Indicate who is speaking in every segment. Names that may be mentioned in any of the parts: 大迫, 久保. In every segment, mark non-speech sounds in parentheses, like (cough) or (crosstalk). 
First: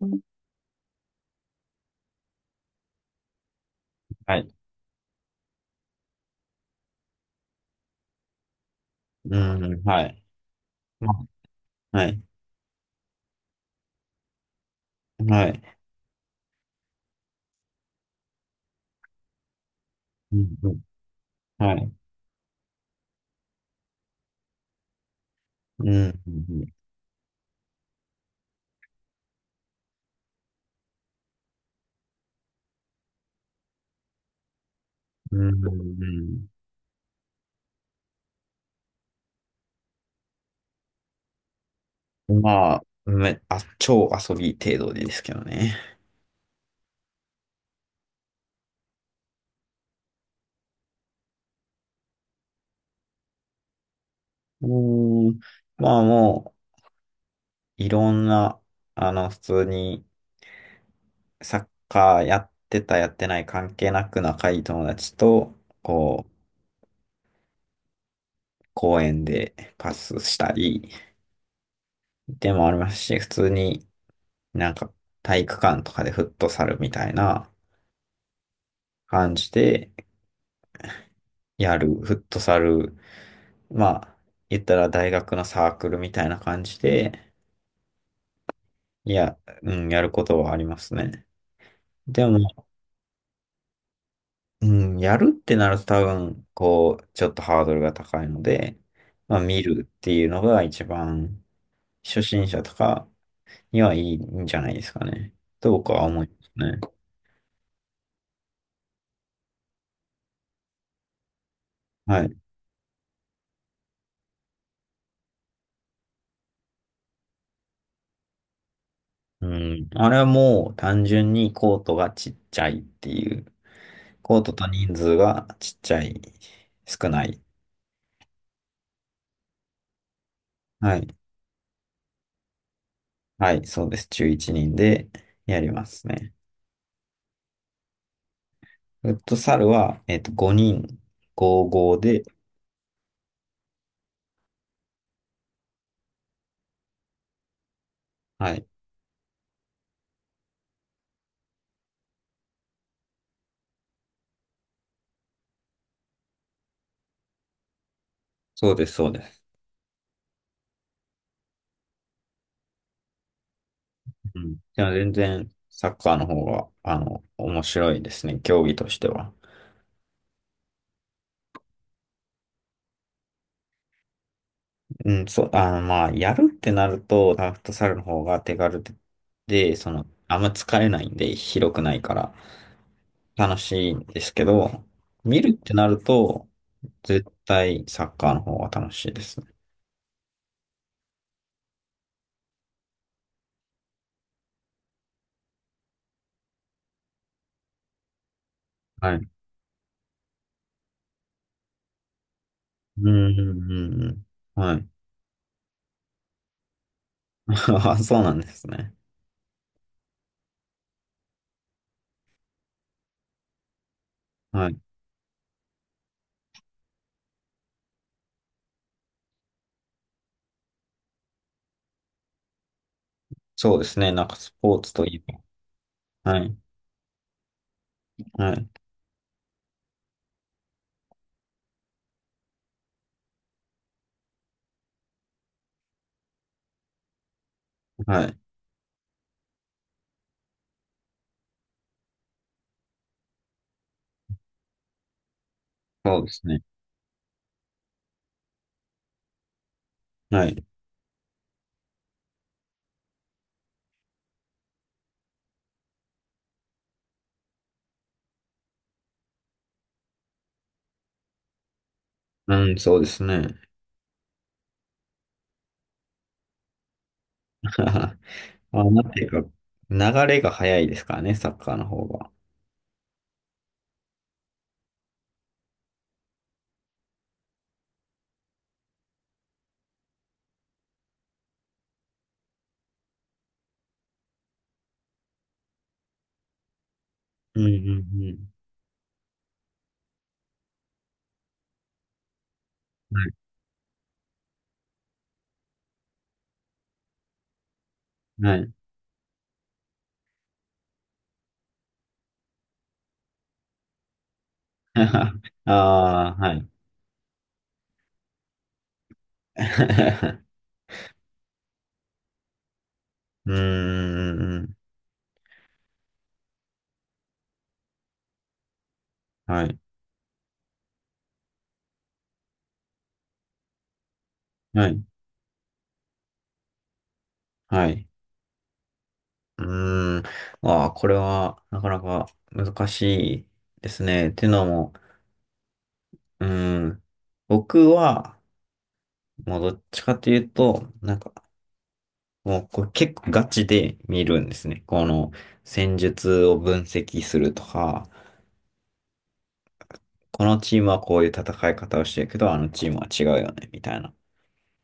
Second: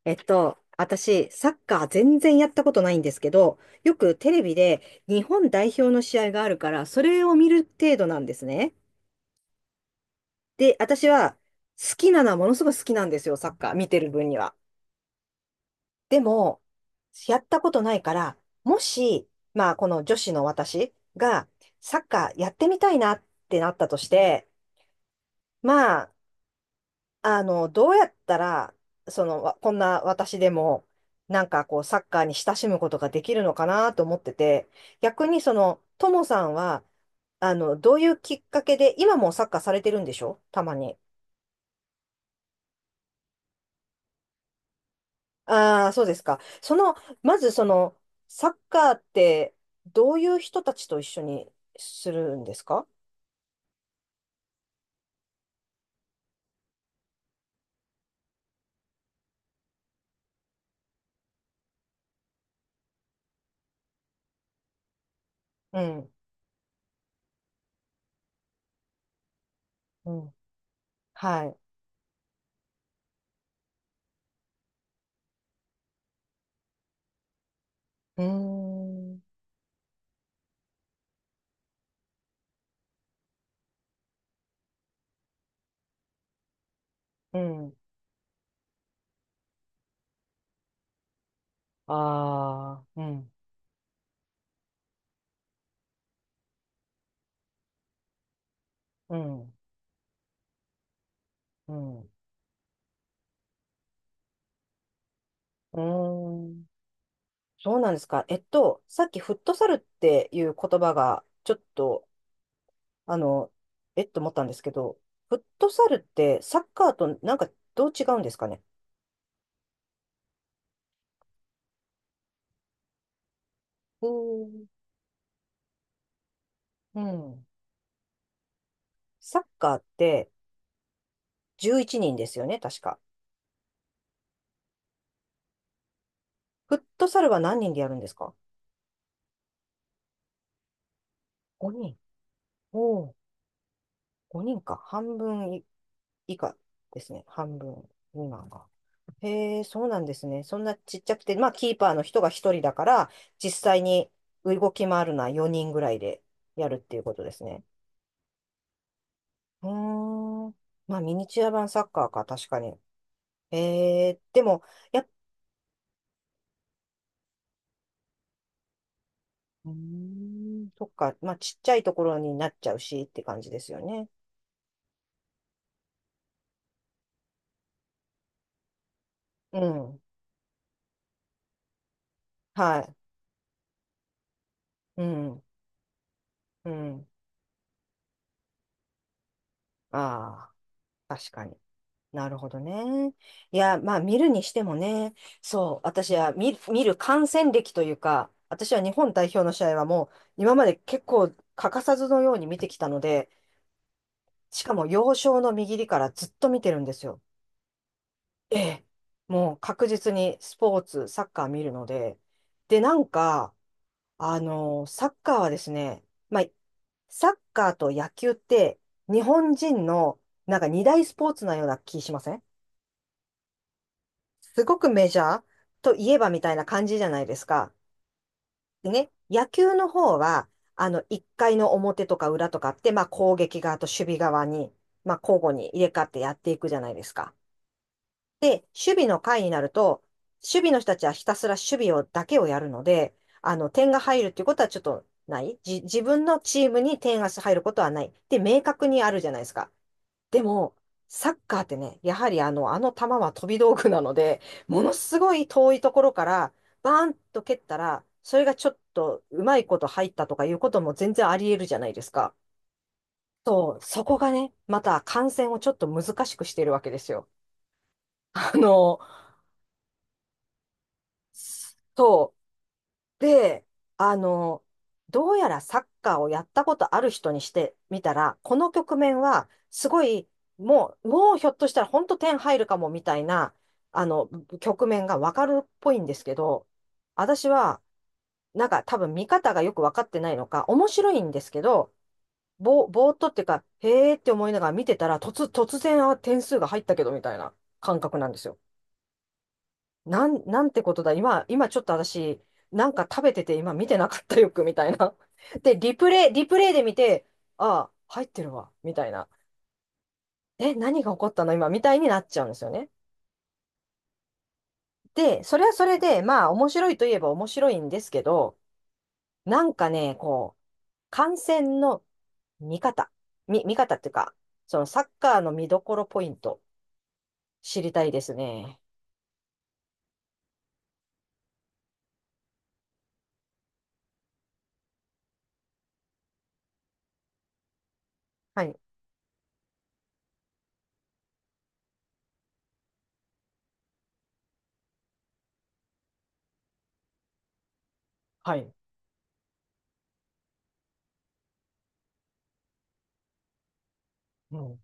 Speaker 1: は
Speaker 2: 私、サッカー全然やったことないんですけど、よくテレ
Speaker 1: い。
Speaker 2: ビで日本代表の試合があるから、それを見る程度なんですね。
Speaker 1: うん、はい。
Speaker 2: で、私
Speaker 1: ま
Speaker 2: は
Speaker 1: あ、
Speaker 2: 好
Speaker 1: は
Speaker 2: きな
Speaker 1: い。
Speaker 2: のはものすごく好きなんですよ、サッカー見てる分には。
Speaker 1: はい。
Speaker 2: でも、やったことないから、もし、まあ、この女子
Speaker 1: う
Speaker 2: の
Speaker 1: ん、うん、
Speaker 2: 私が
Speaker 1: はい。
Speaker 2: サッカーやってみたいなってなったとして、
Speaker 1: う
Speaker 2: まあ、
Speaker 1: ん、うん、
Speaker 2: どうやったら、わこんな私でも、サッカーに親しむことができるのかなと思ってて、逆
Speaker 1: う
Speaker 2: にそ
Speaker 1: ん。
Speaker 2: の、
Speaker 1: う
Speaker 2: ともさ
Speaker 1: ん、
Speaker 2: んは、どういうきっかけで、今もサッカーされてるんでしょたまに。
Speaker 1: うん、まあ、超遊び程度ですけどね。
Speaker 2: ああ、そうですか。その、まずその、サッカーって、どういう人たちと一緒にするんですか。
Speaker 1: うーん。まあ、もう、いろんな、あの、普通にサッカーやってた、やってない関係なく仲いい友達と、
Speaker 2: うん、
Speaker 1: こう、公園でパ
Speaker 2: う
Speaker 1: ス
Speaker 2: ん、
Speaker 1: したり
Speaker 2: はい。
Speaker 1: でもありますし、普通になんか体育館とかでフットサルみたいな
Speaker 2: うーん、
Speaker 1: 感じで、やる、フットサル、まあ、言ったら大学のサークルみたいな感じで、
Speaker 2: うん。
Speaker 1: いや、うん、やることはありますね。でも、
Speaker 2: ああ、うん、
Speaker 1: うん、やるってなると多分、こう、ちょっとハードルが高いので、
Speaker 2: う
Speaker 1: まあ、
Speaker 2: ん、
Speaker 1: 見るっていうのが一番、
Speaker 2: うん、う
Speaker 1: 初心者とかにはいいんじゃないですかね。と
Speaker 2: ー
Speaker 1: 僕は思います
Speaker 2: ん。
Speaker 1: ね。
Speaker 2: そうなんですか。さっきフットサルっていう言葉が、ちょっと、
Speaker 1: はい。
Speaker 2: あの、えっと思ったんですけど、フットサルってサッカーとなんかどう違うんですかね。
Speaker 1: うん。あれはもう単純にコートがちっちゃいっていう。コー
Speaker 2: おー
Speaker 1: ト
Speaker 2: ん。
Speaker 1: と人数がちっちゃい、
Speaker 2: う
Speaker 1: 少ない。
Speaker 2: ん。サッカーって
Speaker 1: はい。
Speaker 2: 11人ですよね、確か。
Speaker 1: はい、そうです。中1人でやりますね。
Speaker 2: フットサルは何人でやるんですか？
Speaker 1: フットサルは、えっと、5人、
Speaker 2: 5 人。
Speaker 1: 5対5で、
Speaker 2: お、5人か。半分い以下ですね。半分未満
Speaker 1: は
Speaker 2: が。
Speaker 1: い、
Speaker 2: へえ、そうなんですね。そんなちっちゃくて、まあ、キーパーの人が一人だから、実際に動き回るのは4人ぐらいでやるっていうことですね。
Speaker 1: そうです、そうです。
Speaker 2: うーん。まあ、ミニチュア版サッカーか、確かに。へえー、
Speaker 1: う
Speaker 2: で
Speaker 1: ん。
Speaker 2: も、
Speaker 1: でも
Speaker 2: やっ
Speaker 1: 全然、サッカーの方が、あの、面白いですね、競技としては。
Speaker 2: うーん、そっか。まあ、ちっちゃいところになっちゃうしって感じですよね。
Speaker 1: うん、そう、あの、まあ、やるってなると、フットサルの方が手軽で、
Speaker 2: う
Speaker 1: でそ
Speaker 2: ん。
Speaker 1: の、あんま疲れないんで、広くないから、
Speaker 2: はい。
Speaker 1: 楽しいんですけど、
Speaker 2: う
Speaker 1: 見
Speaker 2: ん。
Speaker 1: るってなると、
Speaker 2: うん。
Speaker 1: 絶対サッカーの方が楽しいですね。
Speaker 2: ああ、確かに。なるほどね。いや、まあ見るにしてもね、そう、私は見る、観戦歴というか、私は日本
Speaker 1: は
Speaker 2: 代
Speaker 1: い。
Speaker 2: 表の試合はもう今まで結構欠かさずのように見てきたの
Speaker 1: うん、
Speaker 2: で、
Speaker 1: うん、うん、うん。
Speaker 2: しか
Speaker 1: は
Speaker 2: も
Speaker 1: い。
Speaker 2: 幼少の右利からずっと見てるんですよ。
Speaker 1: (laughs) あ、そうなんで
Speaker 2: え
Speaker 1: す
Speaker 2: え。
Speaker 1: ね。
Speaker 2: もう確実にスポーツ、サッカー見るので。で、なんか、
Speaker 1: はい。
Speaker 2: サッカーはですね、まあ、サッカーと野球って日本人のなんか二大スポーツなような気しません？
Speaker 1: そうですね。なんかス
Speaker 2: す
Speaker 1: ポ
Speaker 2: ご
Speaker 1: ー
Speaker 2: く
Speaker 1: ツと
Speaker 2: メ
Speaker 1: い
Speaker 2: ジ
Speaker 1: え
Speaker 2: ャーといえば
Speaker 1: ば。
Speaker 2: み
Speaker 1: は
Speaker 2: たい
Speaker 1: い。
Speaker 2: な感じじゃないですか。
Speaker 1: はい。
Speaker 2: でね、野球の方は、1回の表とか裏とかって、まあ攻撃側と守備側に、まあ交互に入れ替わってやっていくじゃないですか。
Speaker 1: はい。
Speaker 2: で、守備の回になると、守備の人たちはひたすら守備をだけをやるので、点が入るっていうことはちょっとない。自
Speaker 1: そ
Speaker 2: 分
Speaker 1: うで
Speaker 2: の
Speaker 1: すね。
Speaker 2: チームに点が入ることはない。で、明確にあるじゃないですか。で
Speaker 1: はい。
Speaker 2: も、サッカーってね、やはりあの球は飛び道具なので、ものすごい遠いところから、バーンと蹴ったら、それがちょっとうまいこと入ったとかいうことも全然あり得るじゃないですか。
Speaker 1: うん、そうですね。
Speaker 2: そう、そこがね、また観戦をちょっと難しくしてるわけですよ。
Speaker 1: (laughs)
Speaker 2: あ
Speaker 1: あ、
Speaker 2: の、
Speaker 1: なんていうか、流れが早いですからね、サッカーの方が。
Speaker 2: そうで、あの、どうやらサッカーをやったことある人にしてみたら、この局面は、すごい、もうひょっとしたら本当点入るかもみたいな、あの、局面がわかるっぽいんですけど、私
Speaker 1: うん、うん、
Speaker 2: は、
Speaker 1: うん。
Speaker 2: なんか多分見方がよくわかってないのか、面白いんですけど、ぼーっとっていうか、へーって思いながら見てたら、突然、あ、点数が入ったけどみたいな感覚なんです
Speaker 1: は
Speaker 2: よ。
Speaker 1: い。はい。
Speaker 2: なんてことだ。今ちょっと私、なんか食べてて今見てなかったよく、みたいな。
Speaker 1: (laughs) あ
Speaker 2: で、
Speaker 1: あ、
Speaker 2: リ
Speaker 1: は
Speaker 2: プ
Speaker 1: い。
Speaker 2: レイで見て、ああ、入ってるわ、みたいな。
Speaker 1: (laughs)
Speaker 2: え、何が起こったの今、みたいになっちゃうんですよね。
Speaker 1: うーん。
Speaker 2: で、それはそれで、まあ、面白いといえば面白いんですけど、
Speaker 1: は
Speaker 2: なん
Speaker 1: い。
Speaker 2: かね、こう、観戦の見方、見方っていうか、その
Speaker 1: は
Speaker 2: サ
Speaker 1: い。
Speaker 2: ッカーの見どころポイント、知
Speaker 1: は
Speaker 2: りた
Speaker 1: い。
Speaker 2: いですね。
Speaker 1: うーん。ああ、これは、なかなか難しいですね。っていうのも、うーん、僕は、
Speaker 2: はい、
Speaker 1: もうどっちかというと、なんか、もうこれ結構ガチで見るんですね。この戦術を分析するとか、
Speaker 2: はい、
Speaker 1: このチームはこういう戦い方をしてるけど、あのチームは違うよね、みたいな。
Speaker 2: うん、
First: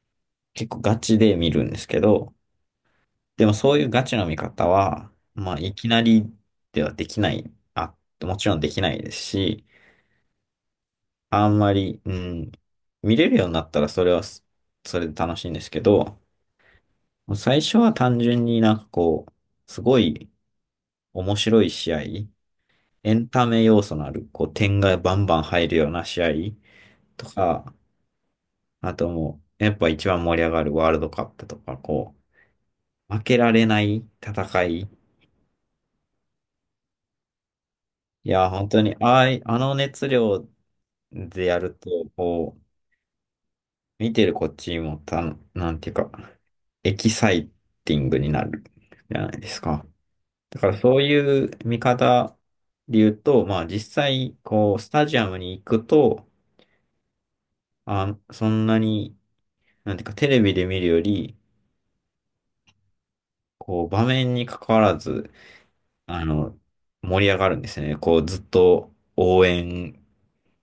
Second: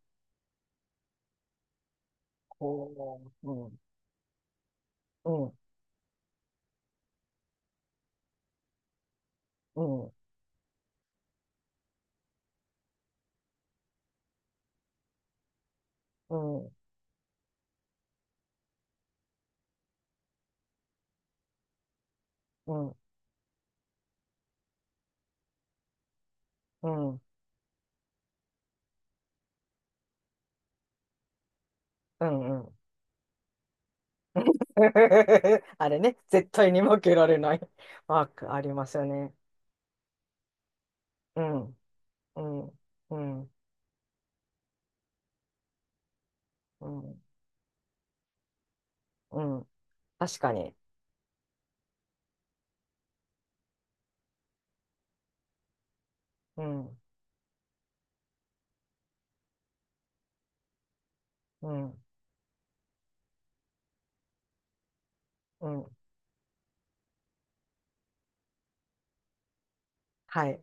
Speaker 1: 結構ガチで見るんですけど、
Speaker 2: こ
Speaker 1: で
Speaker 2: う、
Speaker 1: も
Speaker 2: う
Speaker 1: そう
Speaker 2: ん、
Speaker 1: いうガチの見方は、
Speaker 2: う
Speaker 1: ま
Speaker 2: ん、
Speaker 1: あ、いきなりではできない。あ、もちろんできないですし、
Speaker 2: うん、
Speaker 1: あんまり、うん、見れるようになったらそれはそれで楽しいんですけど、
Speaker 2: うん、
Speaker 1: 最初は単純になんかこう、すごい面白い試合、
Speaker 2: うん。
Speaker 1: エンタメ要素のある、こう、点がバンバン入るような試合
Speaker 2: うん
Speaker 1: とか、あともう、やっぱ一番盛り上がるワールドカップとか、こ
Speaker 2: うんうん。
Speaker 1: う、負けられない戦い。
Speaker 2: (laughs) あれね、絶対に負けられない (laughs) ワー
Speaker 1: いや、
Speaker 2: クあ
Speaker 1: 本
Speaker 2: り
Speaker 1: 当
Speaker 2: ま
Speaker 1: に、
Speaker 2: すよ
Speaker 1: ああ
Speaker 2: ね。
Speaker 1: い、あの熱量
Speaker 2: う
Speaker 1: でやる
Speaker 2: ん、
Speaker 1: と、
Speaker 2: う
Speaker 1: こう、
Speaker 2: ん、うん、
Speaker 1: 見てるこっちもた、なんていうか、
Speaker 2: う
Speaker 1: エキ
Speaker 2: ん、
Speaker 1: サイティングになるじゃない
Speaker 2: う
Speaker 1: です
Speaker 2: ん。
Speaker 1: か。
Speaker 2: 確か
Speaker 1: だか
Speaker 2: に。
Speaker 1: らそういう見方で言うと、まあ実際、こう、スタジアムに行くと、
Speaker 2: うん、
Speaker 1: あ、そんなに、なんていうか、テレビで見るより、
Speaker 2: うん、
Speaker 1: こう、場面に関わらず、
Speaker 2: うん。
Speaker 1: あの、盛り上がるんですよね。こう、ずっと応援
Speaker 2: はい。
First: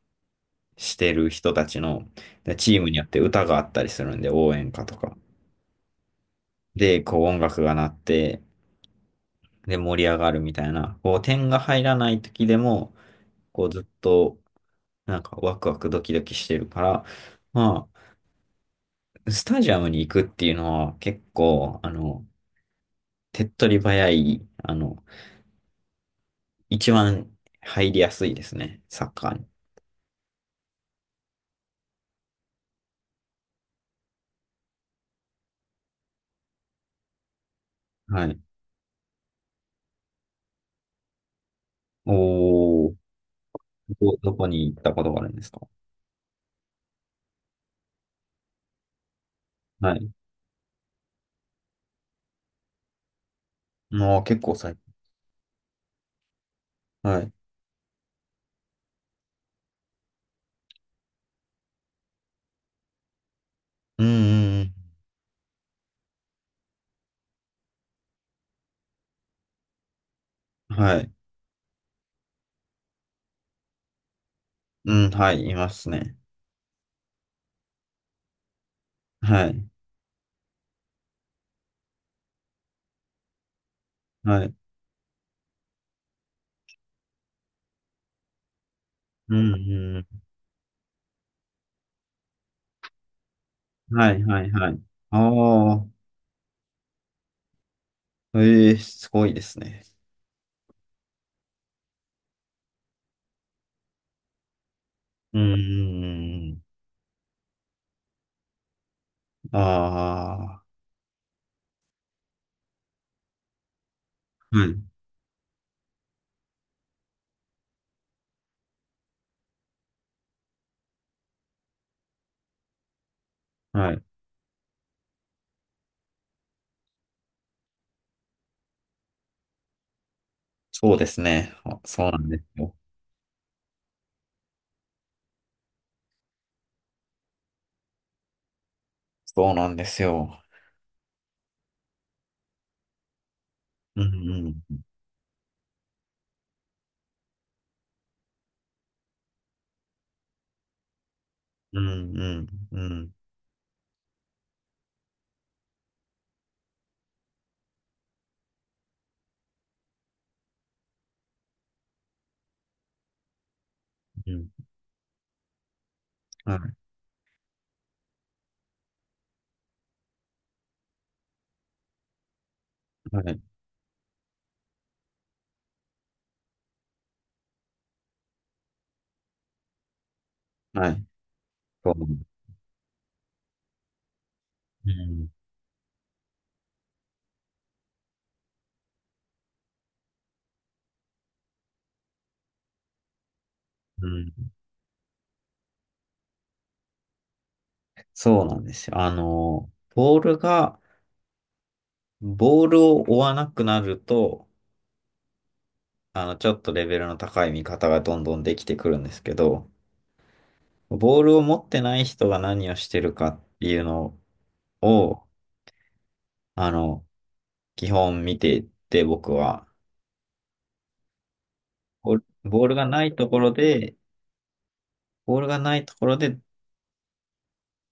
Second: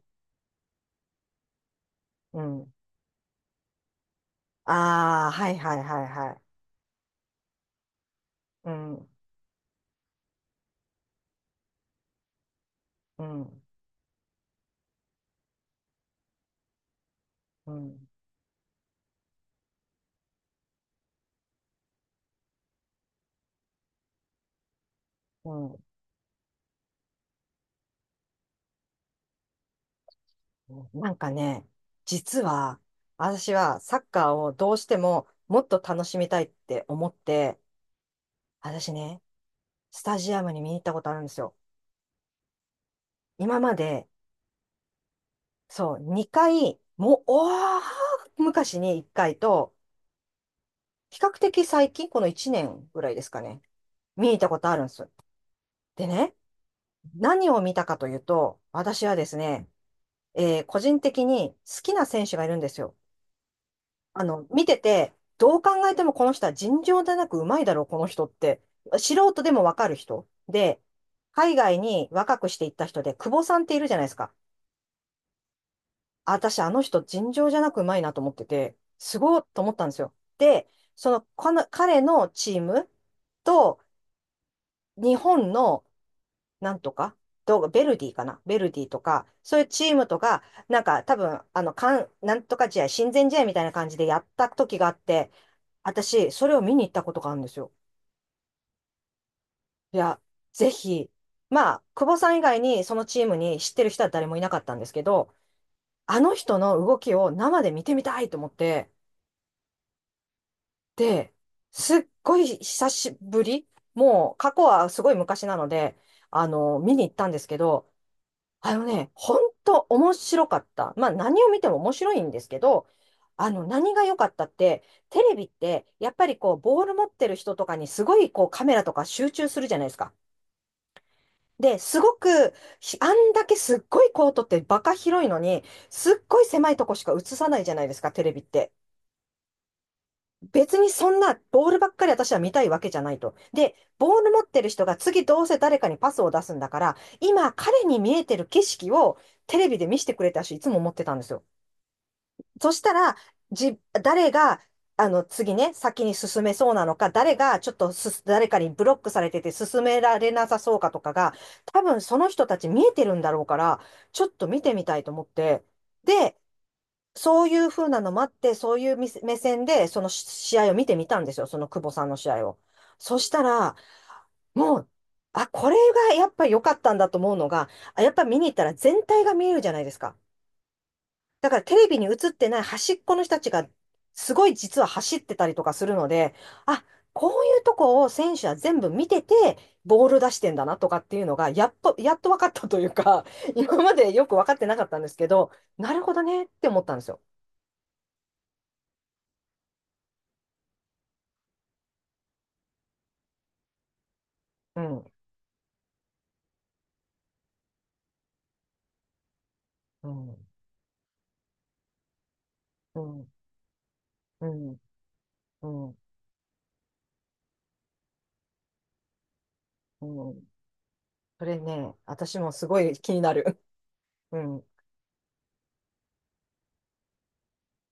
Speaker 1: してる人たちの、
Speaker 2: う
Speaker 1: で
Speaker 2: ん。
Speaker 1: チームによって歌があったりするんで、応援歌とか。
Speaker 2: ああ、はいはいはいはい。
Speaker 1: で、こう、音楽が鳴って、
Speaker 2: うん、う
Speaker 1: で、盛り上がるみたいな、こう、点が入らない時でも、
Speaker 2: ん、
Speaker 1: こう、ずっと、なんか、ワクワクドキドキしてるから、
Speaker 2: う
Speaker 1: ま
Speaker 2: ん、
Speaker 1: あ、スタジアムに行くっていうのは結構、あの、手っ取り早い、あの、
Speaker 2: うん。
Speaker 1: 一番入りやすいですね、サッカーに。
Speaker 2: なんかね、実は、私はサッカーをどうしてももっと楽しみたいって思って、
Speaker 1: はい。
Speaker 2: 私ね、スタジアムに見に行ったことあるんですよ。
Speaker 1: おー、
Speaker 2: 今まで
Speaker 1: どこに行ったことがあるんですか？
Speaker 2: そう、2回、もう、おー、昔に1回と、
Speaker 1: はい。
Speaker 2: 比較的最近、この1年ぐらいですかね、
Speaker 1: もう
Speaker 2: 見に行っ
Speaker 1: 結
Speaker 2: た
Speaker 1: 構
Speaker 2: ことあ
Speaker 1: 最
Speaker 2: るんで
Speaker 1: 近。
Speaker 2: す。でね、
Speaker 1: はい。
Speaker 2: 何を見たかというと、私はですね、個人的に好きな選手がいるんですよ。
Speaker 1: うん、
Speaker 2: あの、
Speaker 1: う
Speaker 2: 見
Speaker 1: ん、
Speaker 2: てて、どう考えてもこの人は尋常でなくうまいだろう、この人って。素人でもわかる人。
Speaker 1: うん。
Speaker 2: で、
Speaker 1: はい。
Speaker 2: 海外に若くしていった人で、久保さんっているじゃないですか。
Speaker 1: うん、はい、いますね。
Speaker 2: 私、あの人、尋常じゃなくうまいなと思ってて、すごい
Speaker 1: は
Speaker 2: と
Speaker 1: い。
Speaker 2: 思ったんですよ。で、その、この彼のチームと、
Speaker 1: はい。
Speaker 2: 日本の、なんとか、どうベルディかなベルディとか、
Speaker 1: うん、
Speaker 2: そういうチー
Speaker 1: う
Speaker 2: ムと
Speaker 1: ん。
Speaker 2: か、なんか多分、なんとか試合、親善試合みたいな感じで
Speaker 1: は
Speaker 2: や
Speaker 1: い、
Speaker 2: っ
Speaker 1: は
Speaker 2: た
Speaker 1: い、は
Speaker 2: 時
Speaker 1: い。
Speaker 2: があっ
Speaker 1: あ
Speaker 2: て、
Speaker 1: あ、
Speaker 2: 私、それを見に行ったことがあるんですよ。
Speaker 1: ええ、すごいですね。
Speaker 2: いや、ぜひ、まあ、久保さん以外にそのチームに知ってる人は誰もいなかったんですけど、
Speaker 1: うん、うん、
Speaker 2: あの
Speaker 1: う
Speaker 2: 人
Speaker 1: ん。
Speaker 2: の動きを生で見てみたいと思って、
Speaker 1: あ
Speaker 2: で、すっごい久しぶり、もう過
Speaker 1: あ、
Speaker 2: 去
Speaker 1: はい、
Speaker 2: はすごい昔なので、見に行ったんですけど、あのね、本当面白かった。まあ何を見ても面白いんですけど、
Speaker 1: は
Speaker 2: 何
Speaker 1: い。
Speaker 2: が良かったって、テレビって、やっぱりこう、ボール持ってる人とかにすごいこう、カメラとか集中するじゃないですか。
Speaker 1: そうですね。
Speaker 2: で、
Speaker 1: あ、
Speaker 2: す
Speaker 1: そう
Speaker 2: ご
Speaker 1: なんです
Speaker 2: く、
Speaker 1: よ。
Speaker 2: ひあんだけすっごいコートってバカ広いのに、すっごい狭いとこしか映さないじゃないですか、テレビって。
Speaker 1: そうなんですよ。
Speaker 2: 別にそんなボールばっかり私は見たいわけじゃないと。で、
Speaker 1: う
Speaker 2: ボール持っ
Speaker 1: ん、
Speaker 2: てる
Speaker 1: うん。
Speaker 2: 人が次どうせ誰かにパスを出すんだから、今彼に見えてる景色をテレビで見せてくれたし、いつも思ってたんですよ。
Speaker 1: うん、うん、
Speaker 2: そし
Speaker 1: う
Speaker 2: たら、
Speaker 1: ん、
Speaker 2: 誰が、次ね、先に進めそうなのか、誰がちょっと誰かにブロックされてて進められなさそうかとかが、多分その人たち見えてるんだろうから、ちょっ
Speaker 1: う
Speaker 2: と
Speaker 1: ん。
Speaker 2: 見てみたいと思って、で、
Speaker 1: はい。
Speaker 2: そういう風なのもあって、そういうみせ目線で、その試合を見てみたんですよ、その久保さんの試合を。そ
Speaker 1: は
Speaker 2: し
Speaker 1: い。
Speaker 2: たら、もう、あ、これがやっぱ良かったんだと思うのが、あやっぱ見に行ったら全体が見えるじゃないですか。
Speaker 1: はい。
Speaker 2: だからテレ
Speaker 1: そ
Speaker 2: ビ
Speaker 1: う
Speaker 2: に
Speaker 1: なんです。
Speaker 2: 映ってない端っこの人たちが、すごい実は
Speaker 1: う
Speaker 2: 走っ
Speaker 1: ん、
Speaker 2: てたりとかするので、あ、こういうとこを選手は全部見てて、ボール出してんだなとかっていうのが、やっと分かったというか、(laughs) 今ま
Speaker 1: う
Speaker 2: でよ
Speaker 1: ん。
Speaker 2: く分かってなかったんですけど、なるほどねって思ったんですよ。
Speaker 1: そうなんですよ。あの、ボールを追わなくなると、
Speaker 2: うん。
Speaker 1: あの、ちょっとレベルの高い見方がどんどんできてくるんですけど、
Speaker 2: うん
Speaker 1: ボールを持ってない人が何をし
Speaker 2: う
Speaker 1: てる
Speaker 2: ん、
Speaker 1: かっていうの
Speaker 2: うん、
Speaker 1: を、
Speaker 2: うん、
Speaker 1: あの、基本見ていて、僕は、
Speaker 2: うん。それね、
Speaker 1: ボール
Speaker 2: 私も
Speaker 1: ボ
Speaker 2: す
Speaker 1: ール
Speaker 2: ご
Speaker 1: が
Speaker 2: い
Speaker 1: な
Speaker 2: 気
Speaker 1: い
Speaker 2: に
Speaker 1: と
Speaker 2: な
Speaker 1: ころ
Speaker 2: る。
Speaker 1: で、
Speaker 2: (laughs) うん、
Speaker 1: ボールがないところで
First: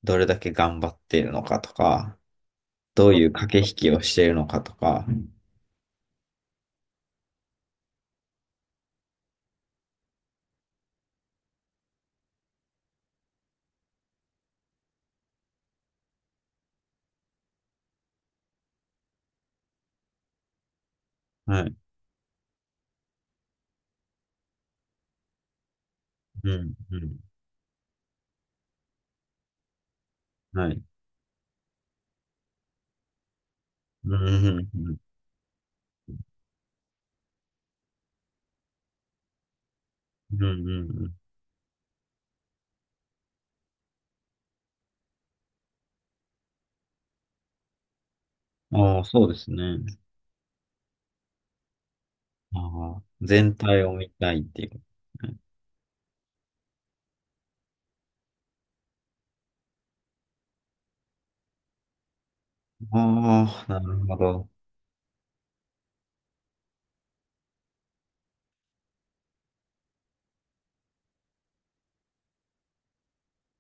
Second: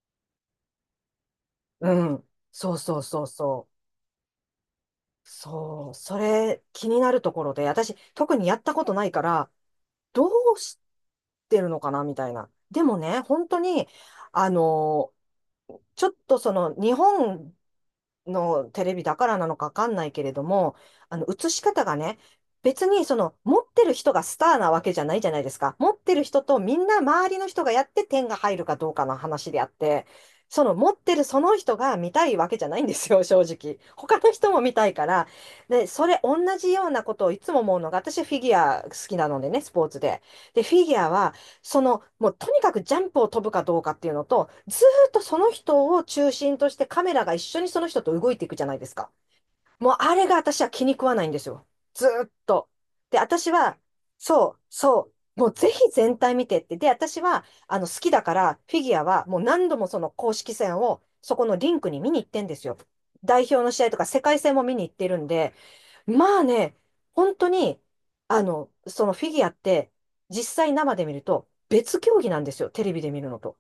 Speaker 1: どれだけ頑張っているのかと
Speaker 2: う
Speaker 1: か、
Speaker 2: ん。そうそう
Speaker 1: どう
Speaker 2: そ
Speaker 1: い
Speaker 2: う
Speaker 1: う駆
Speaker 2: そ
Speaker 1: け
Speaker 2: う。
Speaker 1: 引きをしているのかとか、
Speaker 2: そう、それ気になるところで、私特にやったことないから、どうしてるのかなみたいな。でもね、本当に、あの、ちょっとその日本のテレビだからなのかわかんないけれども、映
Speaker 1: は
Speaker 2: し
Speaker 1: い、
Speaker 2: 方がね、別に持ってる人がスターなわけじゃないじゃないですか。持ってる人
Speaker 1: う
Speaker 2: と
Speaker 1: ん、
Speaker 2: みん
Speaker 1: う
Speaker 2: な
Speaker 1: ん、
Speaker 2: 周りの人がやって点が入るかどうかの話であって、そ
Speaker 1: は
Speaker 2: の
Speaker 1: い、
Speaker 2: 持ってるその人が見たいわけじゃないんですよ、正直。
Speaker 1: うん、
Speaker 2: 他の人
Speaker 1: う
Speaker 2: も
Speaker 1: ん、
Speaker 2: 見た
Speaker 1: う
Speaker 2: い
Speaker 1: ん、
Speaker 2: から。で、それ同じようなことをいつも思うのが、私フィギュア好きなのでね、スポーツで。
Speaker 1: うん、う
Speaker 2: で、フィギュア
Speaker 1: ん、
Speaker 2: はもうとにかくジャンプを飛ぶかどうかっていうのと、ずーっとその人を中心としてカメラが一緒にその人と動いていくじゃな
Speaker 1: う
Speaker 2: いです
Speaker 1: ん。ああ、
Speaker 2: か。
Speaker 1: そうですね。
Speaker 2: もうあれが私は気に食わないんですよ。ずーっ
Speaker 1: あ
Speaker 2: と。
Speaker 1: あ、
Speaker 2: で、私
Speaker 1: 全
Speaker 2: は、
Speaker 1: 体を見たいっ
Speaker 2: そう、
Speaker 1: ていう。
Speaker 2: そもうぜひ全体見てって。で、私は、好きだから、フィギュアはもう何度もその公式戦を、そこのリンクに見に行ってんですよ。代表
Speaker 1: あ
Speaker 2: の
Speaker 1: あ、な
Speaker 2: 試合と
Speaker 1: る
Speaker 2: か
Speaker 1: ほ
Speaker 2: 世界
Speaker 1: ど。
Speaker 2: 戦も見に行ってるんで、まあね、本当に、そのフィギュアって、実際生で見ると別競技なんですよ、テレビで見るのと。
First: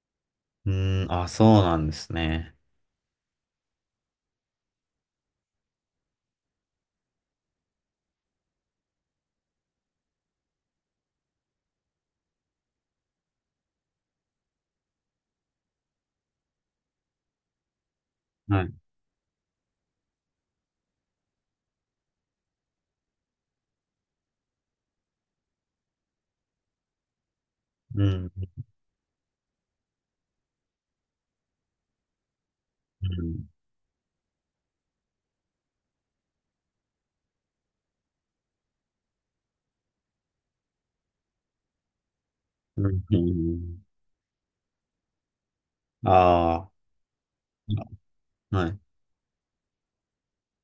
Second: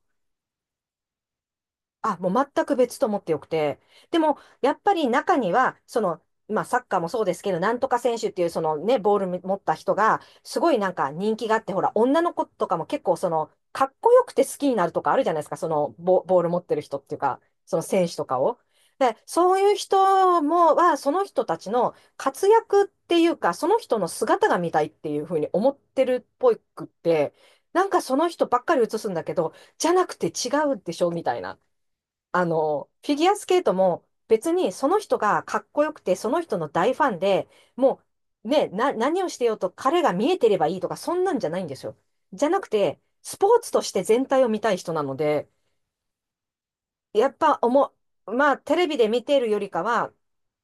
Speaker 1: うん、あ、そうなんです
Speaker 2: あ、もう
Speaker 1: ね。
Speaker 2: 全く別と思ってよくて。でも、やっぱり中には、まあ、サッカーもそうですけど、なんとか選手っていう、そのね、ボール持った人が、すごいなんか人気があって、ほら、女の子とかも結構、かっこよくて好きになるとかあるじゃないですか、ボール持ってる人っていうか、その選手とかを。
Speaker 1: はい。
Speaker 2: で、そういう人も、その人たちの活躍っていうか、その人の姿が見たいっていうふうに思ってるっぽくって、なんか
Speaker 1: う
Speaker 2: その
Speaker 1: ん、
Speaker 2: 人ばっかり映すんだけど、じゃなくて違うでしょみたいな。フィ
Speaker 1: う
Speaker 2: ギュア
Speaker 1: ん、
Speaker 2: スケートも別にその人がかっこよくて、その人の大ファンで、もうね、何をしてようと彼が見えてればいいとか、そんなんじゃないんですよ。じゃなく
Speaker 1: う
Speaker 2: て、
Speaker 1: ん、う
Speaker 2: スポーツと
Speaker 1: ん。
Speaker 2: して全体を見たい人なので、
Speaker 1: あ
Speaker 2: やっぱ思う、まあ、
Speaker 1: あ、は
Speaker 2: テ
Speaker 1: い。
Speaker 2: レビで見ているよりかは、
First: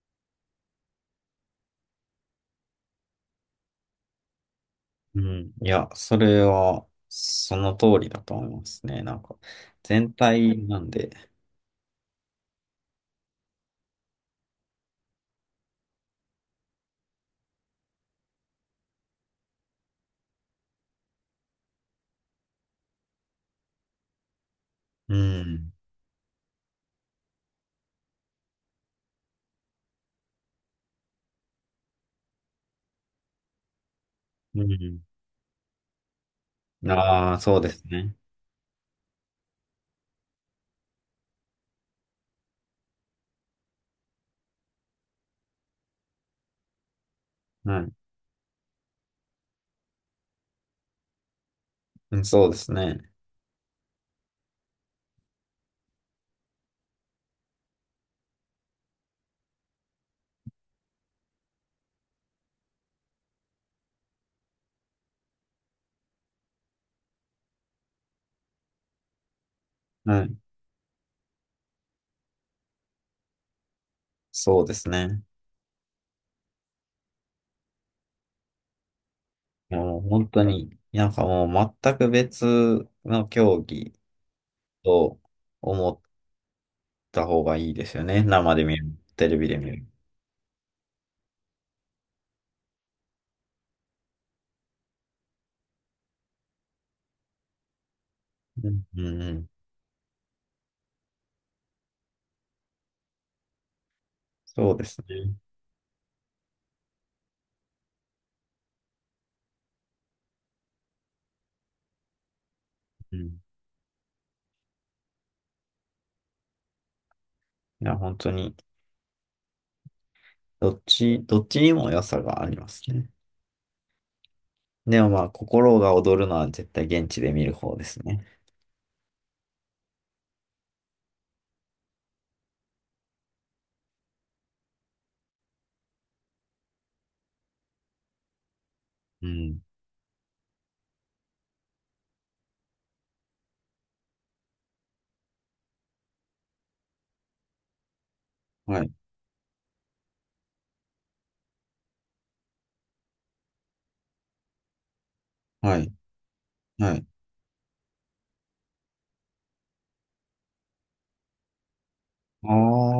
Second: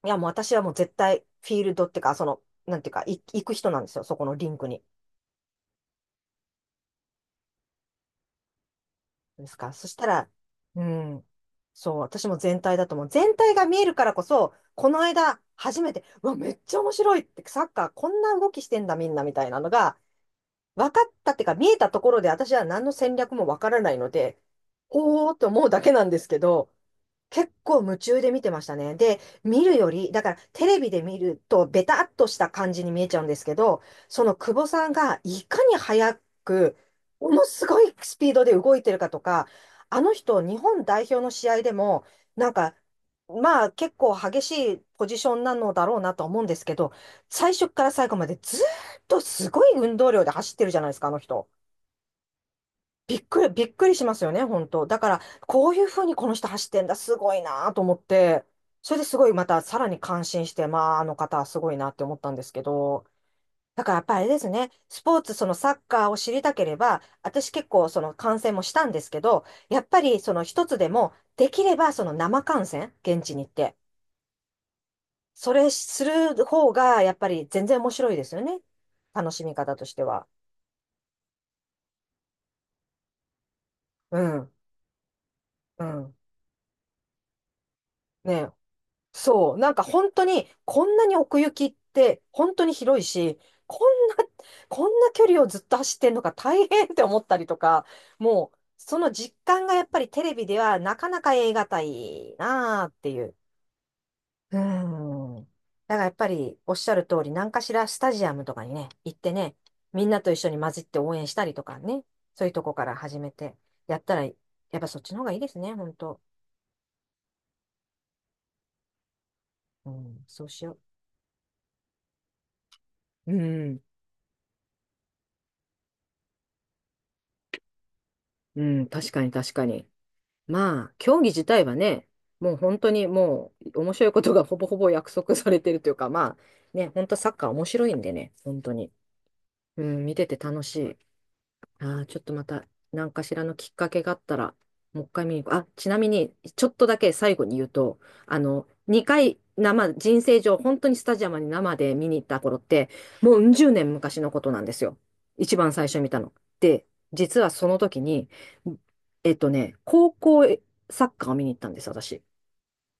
Speaker 2: いや、もう私はもう絶対フィールドっていうか、なんていうか、行く人なんですよ、そこのリンクに。
Speaker 1: うん。いや、それは、その通りだと思いますね。なんか、
Speaker 2: ですか。そした
Speaker 1: 全
Speaker 2: ら、
Speaker 1: 体な
Speaker 2: う
Speaker 1: ん
Speaker 2: ん、
Speaker 1: で、
Speaker 2: そう、私も全体だと思う。全体が見えるからこそ、この間、初めて、うわ、めっちゃ面白いって、サッカーこんな動きしてんだ、みんな、みたいなのが、分かったっていうか、見えたところで、私は何の戦略も分からないので、
Speaker 1: う
Speaker 2: ほーって思う
Speaker 1: ん。
Speaker 2: だけなんですけど、結構夢中で見てましたね。で、見るより、だからテレビで見るとベタっとした感じに見えちゃうんですけど、その久
Speaker 1: う
Speaker 2: 保さん
Speaker 1: ん。
Speaker 2: がいかに早く、も
Speaker 1: ああ、
Speaker 2: の
Speaker 1: そう
Speaker 2: す
Speaker 1: で
Speaker 2: ご
Speaker 1: す
Speaker 2: い
Speaker 1: ね。
Speaker 2: スピードで動いてるかとか、あの人、日本代表の試合でも、なんか、まあ結構激しいポジションなのだろうなと思うんですけど、最初
Speaker 1: は
Speaker 2: から
Speaker 1: い。
Speaker 2: 最後までずーっとすごい運動量で走ってるじゃないですか、あの人。
Speaker 1: うん、そうですね。
Speaker 2: びっくりしますよね、本当。だから、こういうふうにこの人走ってんだ、すごいなと思って、それですごいまたさらに感心して、まあ、あの方はすごいなって思ったんですけど、だからやっぱりあれですね、スポーツ、そのサッカーを知りたければ、私結構その観戦もしたんですけど、やっぱり
Speaker 1: は
Speaker 2: そ
Speaker 1: い。
Speaker 2: の一つでも、できればその生観戦、現地に行って、
Speaker 1: そうですね。
Speaker 2: それする方が、やっぱり全然面白いですよね。楽しみ方とし
Speaker 1: もう
Speaker 2: ては。
Speaker 1: 本当に、なんかもう全く別の競技
Speaker 2: うん、
Speaker 1: と
Speaker 2: う
Speaker 1: 思っ
Speaker 2: ん。
Speaker 1: た方がいいですよね。
Speaker 2: ね
Speaker 1: 生で見る、テレビ
Speaker 2: そう、
Speaker 1: で見
Speaker 2: なんか
Speaker 1: る。
Speaker 2: 本当に、こんなに奥行きって本当に広いし、こんな、こんな距離をずっと走ってんのか大変って思ったりとか、もう、
Speaker 1: うん、
Speaker 2: そ
Speaker 1: う
Speaker 2: の
Speaker 1: ん、う
Speaker 2: 実
Speaker 1: ん。
Speaker 2: 感がやっぱりテレビではなかなか得難いなあっていう。う
Speaker 1: そうですね。
Speaker 2: ん。だからやっぱりおっしゃる通り、何かしらスタジアムとかにね、行ってね、みんなと一緒に混じって応援したりとかね、そういうとこから
Speaker 1: う
Speaker 2: 始め
Speaker 1: ん。
Speaker 2: て、やったら、やっぱそっちの方がいいですね、本当。
Speaker 1: いや、本当に、
Speaker 2: うん、そうしよ
Speaker 1: どっちにも良さがありますね。
Speaker 2: う。うん、
Speaker 1: でもまあ、心が躍るのは絶対現地で見る方ですね。
Speaker 2: うん、確かに確かに。まあ、競技自体はね、もう本当にもう面白いことが (laughs) ほぼほぼ約束されてるというか、まあね、本当サッカー面白いんでね、本当に。
Speaker 1: うん。
Speaker 2: うん、見てて楽しい。ああ、ちょっとまた、何かしらのきっかけがあったら、もう一回見に行く。あ、ちなみに、ちょっとだけ最後に言うと、
Speaker 1: はい。
Speaker 2: 2回生、人生上、本当にスタジアムに生で見に行った頃って、もううん十年昔のことなんですよ。一番
Speaker 1: は
Speaker 2: 最
Speaker 1: い。
Speaker 2: 初見たの。で、
Speaker 1: はい。
Speaker 2: 実はその時に、えっとね、高校サッカーを見に行ったんです、私。
Speaker 1: あ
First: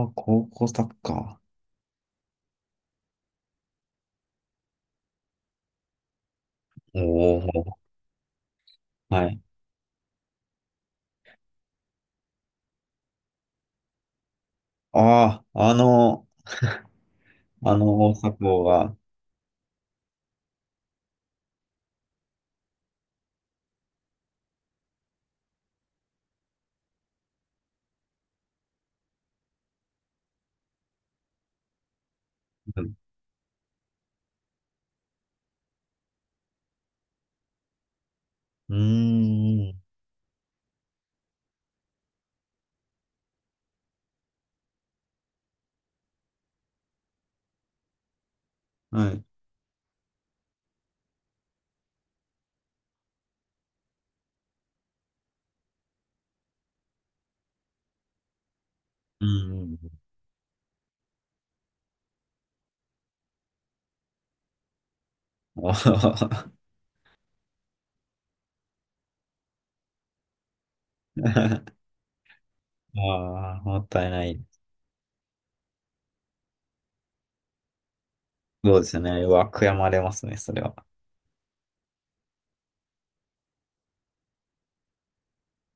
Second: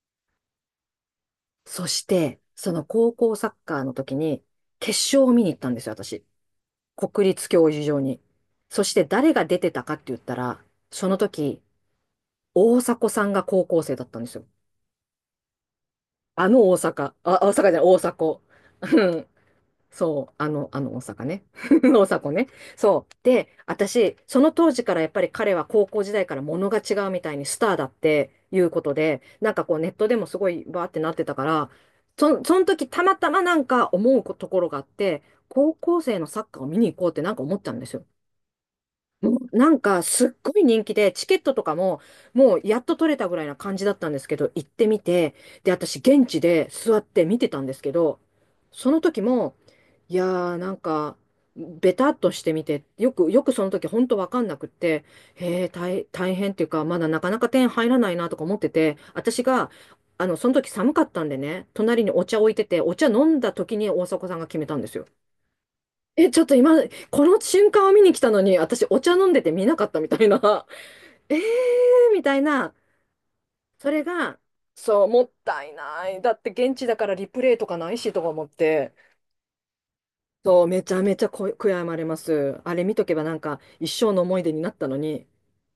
Speaker 1: あ、高校サッカー。
Speaker 2: そして、その高校サッカーの時に、決勝を見に行ったんですよ、私。
Speaker 1: お
Speaker 2: 国立競
Speaker 1: お、
Speaker 2: 技場に。そして
Speaker 1: は
Speaker 2: 誰
Speaker 1: い。
Speaker 2: が出てたかって言ったら、その時、大迫さんが高校生だったんですよ。
Speaker 1: ああ、あの、
Speaker 2: あの大阪。あ、大阪じゃな
Speaker 1: あ
Speaker 2: い、
Speaker 1: の
Speaker 2: 大
Speaker 1: 大
Speaker 2: 迫。
Speaker 1: 阪王が、
Speaker 2: うんそう、あの大阪ね。(laughs) 大迫ね。そう。で、私、その当時からやっぱり彼は高校時代から物が違うみたいにスターだっていうことで、なんかこうネットでもすごいバーってなってたから、その
Speaker 1: う
Speaker 2: 時
Speaker 1: ん、
Speaker 2: たまたまなんか思うところがあって、高校生のサッカーを見に行こうってなんか思ったんですよ。
Speaker 1: うー
Speaker 2: もうなん
Speaker 1: ん、
Speaker 2: かすっごい人気で、チケットとかももうやっと取れたぐらいな感じだったんですけど、行ってみて、で、私現地で座って見てたんですけど、その
Speaker 1: は
Speaker 2: 時
Speaker 1: い、
Speaker 2: も、いやなんか、ベタっとしてみて、よくその時ほんとわかんなくって、へえ、大変っていうか、まだなかなか点入らないなとか思ってて、
Speaker 1: う
Speaker 2: 私が、
Speaker 1: ん、
Speaker 2: その時寒かったんでね、隣にお茶置いてて、お茶飲んだ時に大迫さんが決めたんですよ。
Speaker 1: うん、
Speaker 2: え、ちょっ
Speaker 1: あ。
Speaker 2: と今、この瞬間を見に来たのに、私お茶飲んでて見なかったみたいな。(laughs) えー
Speaker 1: (laughs)
Speaker 2: みたいな。
Speaker 1: あー、もっ
Speaker 2: それ
Speaker 1: たいな
Speaker 2: が、
Speaker 1: い。
Speaker 2: そう、もったいない。だって現地だからリプレイとかないしとか思っ
Speaker 1: そうで
Speaker 2: て。
Speaker 1: すね。うわ、悔やまれますね、それ
Speaker 2: そう、
Speaker 1: は。
Speaker 2: めちゃめちゃこ悔やまれます。あれ見とけばなんか一生の思い出になったのに、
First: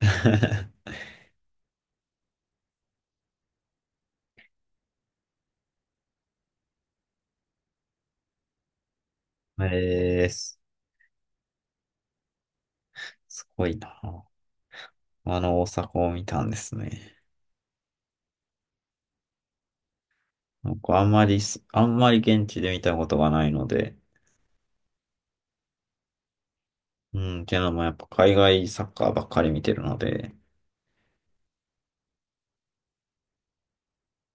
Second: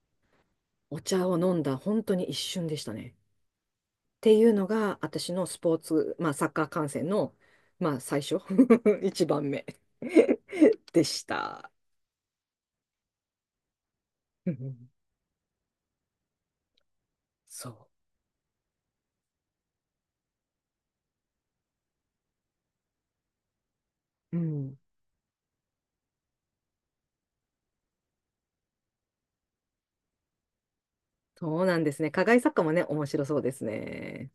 Speaker 1: (laughs)
Speaker 2: お茶を飲んだ本当に一瞬でしたね。っていうのが、私のスポーツ、まあサッカー観戦の、まあ最初、(laughs) 一番目
Speaker 1: えー、
Speaker 2: (laughs) でした。
Speaker 1: すごいな。
Speaker 2: うん
Speaker 1: あの大阪を見たんですね。
Speaker 2: そ
Speaker 1: 僕あんまりす、あんまり現地で見たことがないので、
Speaker 2: う。うん
Speaker 1: うん、っていうのもやっぱ海外サッカーばっかり見てるので、
Speaker 2: そうなんですね。課外作家もね、面白そうですね。